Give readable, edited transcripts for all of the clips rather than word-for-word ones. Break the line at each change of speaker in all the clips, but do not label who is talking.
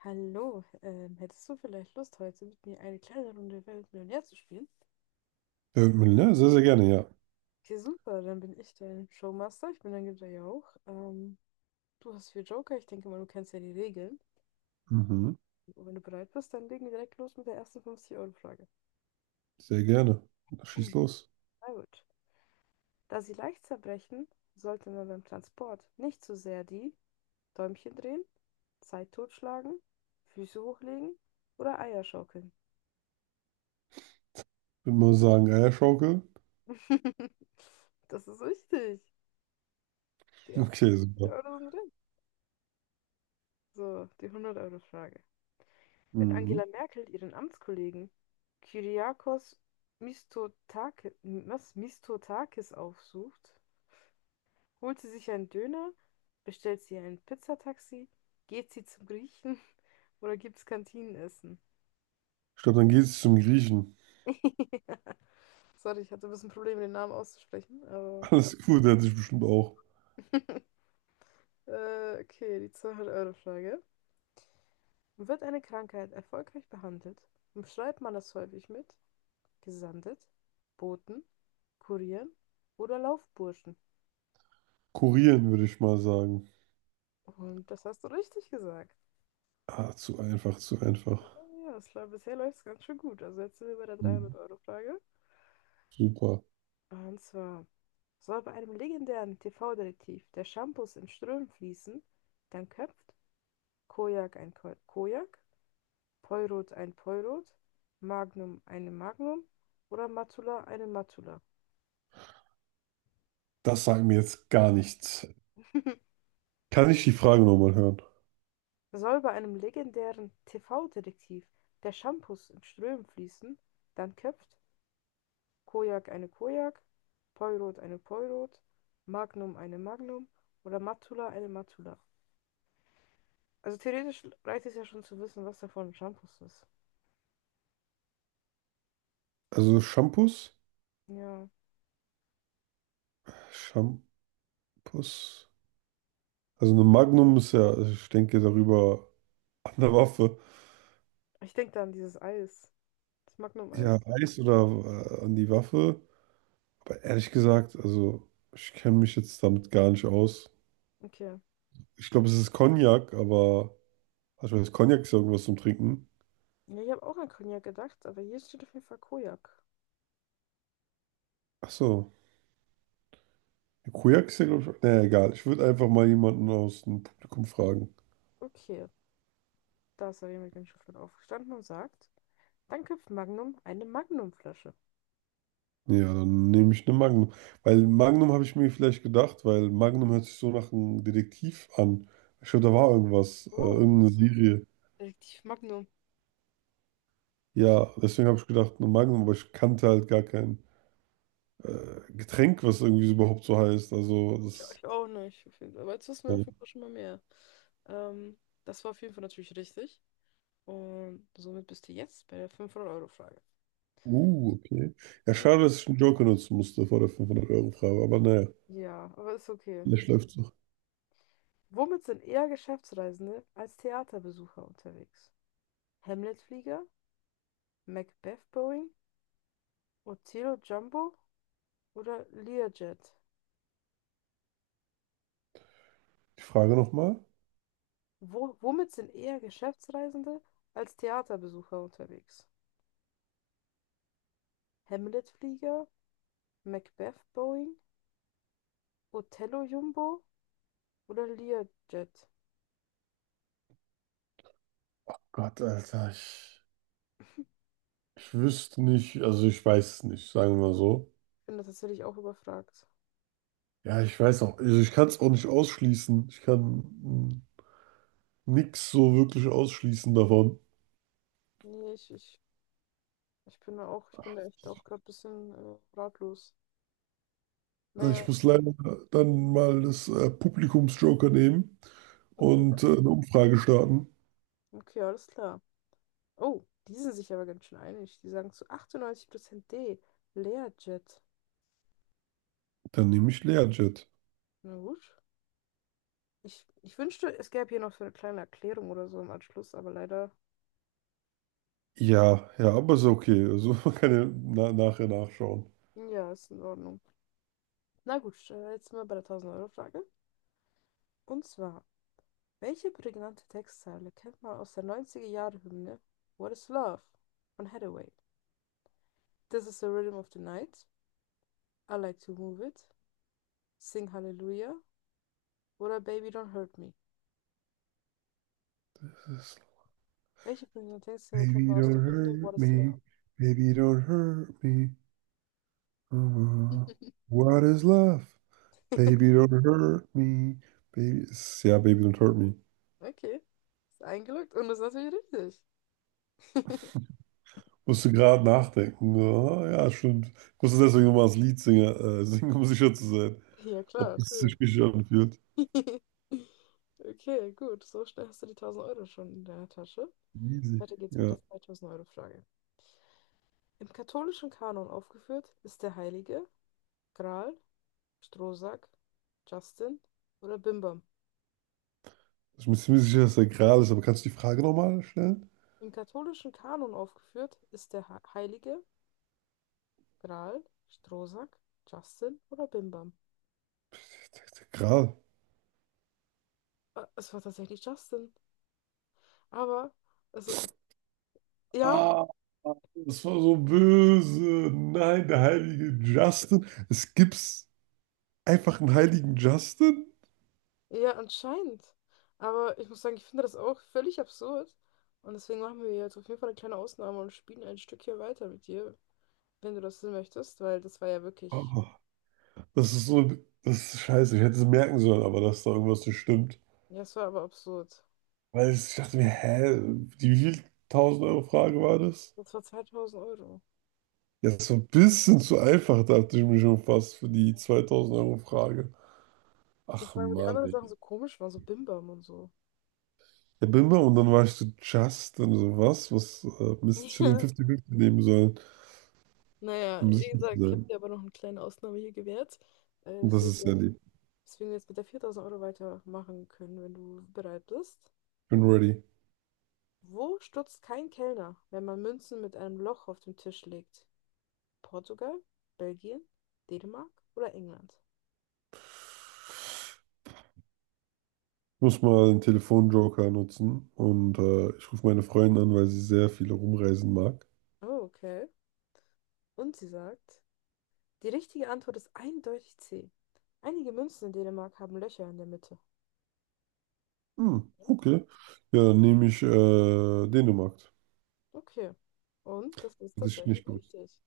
Hallo, hättest du vielleicht Lust, heute mit mir eine kleine Runde Wer wird Millionär zu spielen?
Äh, ja, sehr sehr gerne, ja.
Okay, super, dann bin ich dein Showmaster. Ich bin dein Gitter ja auch. Du hast vier Joker, ich denke mal, du kennst ja die Regeln.
Mhm.
Und wenn du bereit bist, dann legen wir direkt los mit der ersten 50-Euro-Frage.
Sehr gerne. Schieß los.
Na gut. Da sie leicht zerbrechen, sollte man beim Transport nicht zu sehr die Däumchen drehen, Zeit totschlagen, Füße hochlegen oder Eier schaukeln.
Würde mal sagen, Eierschaukel.
Das ist richtig. Die ersten
Okay,
50
super.
Euro sind. So, die 100 Euro Frage. Wenn
Mhm.
Angela Merkel ihren Amtskollegen Kyriakos Mitsotakis aufsucht, holt sie sich einen Döner, bestellt sie ein Pizzataxi, geht sie zum Griechen oder gibt's Kantinenessen?
Ich glaube, dann geht es zum Griechen.
Sorry, ich hatte ein bisschen Probleme, den Namen auszusprechen, aber
Alles gut, der hat sich bestimmt auch
okay, die 200 Euro Frage. Wird eine Krankheit erfolgreich behandelt, umschreibt man das häufig mit Gesandet, Boten, Kurieren oder Laufburschen.
kurieren, würde ich mal sagen.
Und das hast du richtig gesagt.
Ah, zu einfach, zu
Ja,
einfach.
bisher läuft es ganz schön gut. Also jetzt sind wir bei der
Mhm.
300-Euro-Frage.
Super.
Und zwar soll bei einem legendären TV-Detektiv der Shampoos in Strömen fließen, dann köpft Kojak ein Ko Kojak, Poirot ein Poirot, Magnum eine Magnum oder Matula eine Matula.
Das sagt mir jetzt gar nichts. Kann ich die Frage nochmal hören?
Soll bei einem legendären TV-Detektiv der Shampoos in Strömen fließen, dann köpft Kojak eine Kojak, Poirot eine Poirot, Magnum eine Magnum oder Matula eine Matula. Also theoretisch reicht es ja schon zu wissen, was davon ein Shampoos ist.
Also Shampoos?
Ja,
Shampoos? Also eine Magnum ist ja, ich denke darüber an der Waffe.
ich denke da an dieses Eis, das Magnum-Eis.
Ja, Eis oder an die Waffe. Aber ehrlich gesagt, also ich kenne mich jetzt damit gar nicht aus.
Okay.
Ich glaube, es ist Cognac, aber also ich weiß, Cognac ist ja irgendwas zum Trinken.
Ja, ich habe auch an Cognac gedacht, aber hier steht auf jeden Fall Kojak.
Ach so, Cognac ist ja, glaube ich. Naja, egal. Ich würde einfach mal jemanden aus dem Publikum fragen.
Okay, da ist er mit dem Schiffler aufgestanden und sagt, dann köpft Magnum eine Magnumflasche.
Ja, dann nehme ich eine Magnum. Weil Magnum habe ich mir vielleicht gedacht, weil Magnum hört sich so nach einem Detektiv an. Ich glaube, da war irgendwas,
Oh,
irgendeine Serie.
Detektiv Magnum.
Ja, deswegen habe ich gedacht, eine Magnum, aber ich kannte halt gar kein Getränk, was irgendwie so überhaupt so heißt. Also
Ich,
das.
ich auch nicht. Auf jeden Fall. Aber jetzt wissen wir auf
Ja.
jeden Fall schon mal mehr. Ähm, das war auf jeden Fall natürlich richtig. Und somit bist du jetzt bei der 500 Euro Frage.
Okay. Ja, schade, dass ich einen Joker nutzen musste vor der 500-Euro-Frage, aber naja,
Ja, aber ist okay.
vielleicht läuft's noch.
Womit sind eher Geschäftsreisende als Theaterbesucher unterwegs? Hamlet-Flieger, Macbeth-Boeing, Otelo Jumbo oder Learjet?
Die Frage nochmal.
Womit sind eher Geschäftsreisende als Theaterbesucher unterwegs? Hamlet-Flieger, Macbeth-Boeing, Otello Jumbo oder Learjet?
Gott, Alter, ich wüsste nicht, also ich weiß es nicht, sagen wir mal so.
Ich bin da tatsächlich auch überfragt.
Ja, ich weiß auch, also ich kann es auch nicht ausschließen. Ich kann nichts so wirklich ausschließen davon.
Nee, ich bin da auch, ich bin da echt auch gerade ein bisschen ratlos.
Ich
Naja,
muss leider dann mal das Publikumsjoker nehmen
okay.
und eine Umfrage starten.
Okay, alles klar. Oh, die sind sich aber ganz schön einig. Die sagen zu 98% D. Learjet.
Dann nehme ich Learjet.
Na gut. Ich wünschte, es gäbe hier noch so eine kleine Erklärung oder so im Anschluss, aber leider,
Ja, ja, aber ist okay. Also man kann ja na nachher nachschauen.
ja, ist in Ordnung. Na gut, jetzt sind wir bei der 1000-Euro-Frage. Und zwar, welche prägnante Textzeile kennt man aus der 90er Jahre Hymne What is Love von Hathaway? This is the rhythm of the night, I like to move it, Sing Hallelujah oder Baby Don't Hurt Me? Welche prägnante Textzeile kennt
Baby,
man aus
don't
der Hymne What
hurt
is Love?
me. Baby, don't hurt me. Uh, what is love? Baby, don't hurt me. Baby, ist- ja, Baby, don't hurt me.
Okay, ist eingeloggt und ist natürlich richtig.
Musste gerade nachdenken. Ah, ja, stimmt. Ich musste deswegen nochmal das Lied singen, singen, um sicher zu sein,
Ja, klar,
ob es
natürlich.
sich richtig anfühlt.
Okay, gut, so schnell hast du die 1.000 Euro schon in deiner Tasche.
Easy.
Weiter geht's mit
Ja.
der 2.000 Euro Frage. Im katholischen Kanon aufgeführt ist der Heilige Gral, Strohsack, Justin oder Bimbam.
Ich bin mir ziemlich sicher, dass der Gral ist, aber kannst du die Frage nochmal stellen?
Im katholischen Kanon aufgeführt ist der Heilige Gral, Strohsack, Justin oder Bimbam.
Der Gral.
Es war tatsächlich Justin. Aber, also, ja,
Ah, das war so böse. Nein, der heilige Justin. Es gibt's. Einfach einen heiligen Justin?
ja, anscheinend. Aber ich muss sagen, ich finde das auch völlig absurd. Und deswegen machen wir jetzt auf jeden Fall eine kleine Ausnahme und spielen ein Stückchen weiter mit dir, wenn du das denn möchtest, weil das war ja wirklich,
Oh, das ist so, das ist scheiße. Ich hätte es merken sollen, aber dass da irgendwas nicht stimmt.
ja, es war aber absurd.
Weil ich dachte mir, hä, die wie viel 1000-Euro Frage war das?
Das war 2.000 Euro.
Ja, das war ein bisschen zu einfach, dachte ich mir schon fast für die 2000-Euro Frage.
Ja,
Ach
vor allem, weil die
Mann,
anderen
ey.
Sachen so komisch waren, so Bimbam und so.
Ja, bin mal und dann war ich so Justin, so was, was Mist, ich hätte den
Ja.
50-50 nehmen sollen,
Naja,
um
wie
sicher zu
gesagt, ich habe
sein.
dir aber noch eine kleine Ausnahme hier gewährt. Äh,
Und das
deswegen,
ist ja lieb.
deswegen jetzt mit der 4.000 Euro weitermachen können, wenn du bereit bist.
Ich bin ready.
Wo stutzt kein Kellner, wenn man Münzen mit einem Loch auf den Tisch legt? Portugal, Belgien, Dänemark oder England?
Muss mal den Telefonjoker nutzen und ich rufe meine Freundin an, weil sie sehr viel rumreisen mag.
Oh, okay. Und sie sagt, die richtige Antwort ist eindeutig C. Einige Münzen in Dänemark haben Löcher in der Mitte.
Hm,
Mhm.
okay. Ja, dann nehme ich Dänemark.
Okay. Und das ist
Hätte ich
tatsächlich
nicht gewusst.
richtig.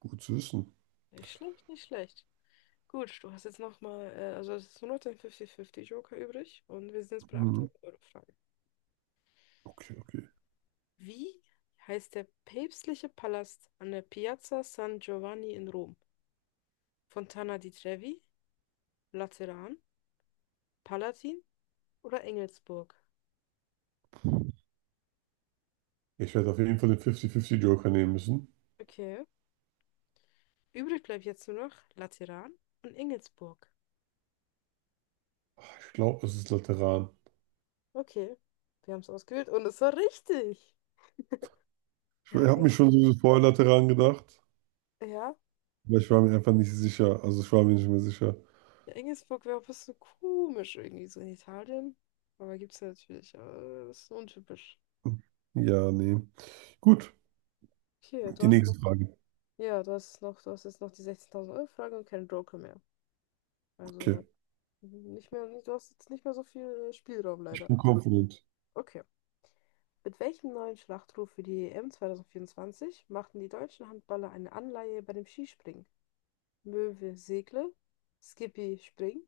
Gut zu wissen.
Nicht schlecht, nicht schlecht. Gut, du hast jetzt nochmal, also es ist nur noch dein 50-50 Joker übrig und wir sind jetzt bei der
Hm,
800-Euro-Frage.
okay, okay.
Wie heißt der päpstliche Palast an der Piazza San Giovanni in Rom? Fontana di Trevi, Lateran, Palatin oder Engelsburg?
Ich werde auf jeden Fall den 50-50-Joker nehmen müssen.
Okay. Übrig bleibt jetzt nur noch Lateran und Engelsburg.
Ah, ich glaube, es ist Lateran.
Okay, wir haben es ausgewählt und es war richtig.
Ich
Ja,
habe mich schon so vorher Lateran gedacht,
ja.
aber ich war mir einfach nicht sicher. Also ich war mir nicht mehr sicher.
Ja, Engelsburg wäre auch ein bisschen komisch irgendwie so in Italien. Aber gibt's ja natürlich. Aber das ist untypisch.
Ja, nee. Gut,
Okay, du
die
hast noch,
nächste Frage.
ja, du hast jetzt noch die 16.000-Euro-Frage und keinen Joker mehr.
Okay.
Also nicht mehr, du hast jetzt nicht mehr so viel Spielraum
Ich
leider.
bin confident.
Okay. Mit welchem neuen Schlachtruf für die EM 2024 machten die deutschen Handballer eine Anleihe bei dem Skispringen? Möwe segle, Skippy spring,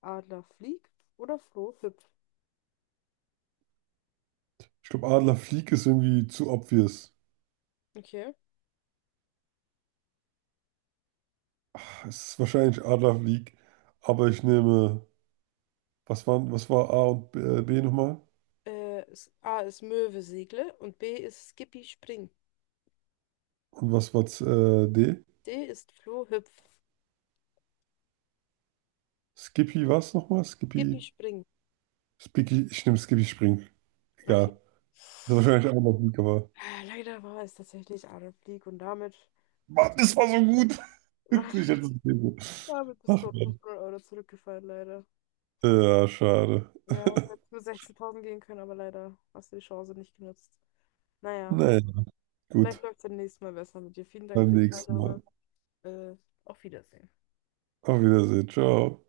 Adler flieg oder Froh hüpf?
Ich glaube, Adlerflieg ist irgendwie zu obvious.
Okay.
Es ist wahrscheinlich Adler League, aber ich nehme, was waren, was war A und B, B nochmal?
A ist Möwe segle und B ist Skippy Spring.
Und was war D?
D ist Floh hüpf.
Skippy was nochmal?
Skippy
Skippy,
Spring.
Spicky, ich nehme Skippy Spring.
Okay.
Egal. Das ist wahrscheinlich Adler League, aber.
Ah, leider war es tatsächlich Adolf Blick und damit
Mann,
bist du,
das war so gut. Ich hätte es gelesen.
damit bist
Ach
du auf
Mann.
500 Euro zurückgefallen, leider.
Ja, schade.
Ja, du hättest nur 16.000 gehen können, aber leider hast du die Chance nicht genutzt. Naja,
Naja,
vielleicht
gut.
läuft es beim nächsten Mal besser mit dir. Vielen Dank
Beim
für die
nächsten
Teilnahme.
Mal.
Äh, auf Wiedersehen.
Auf Wiedersehen. Ciao.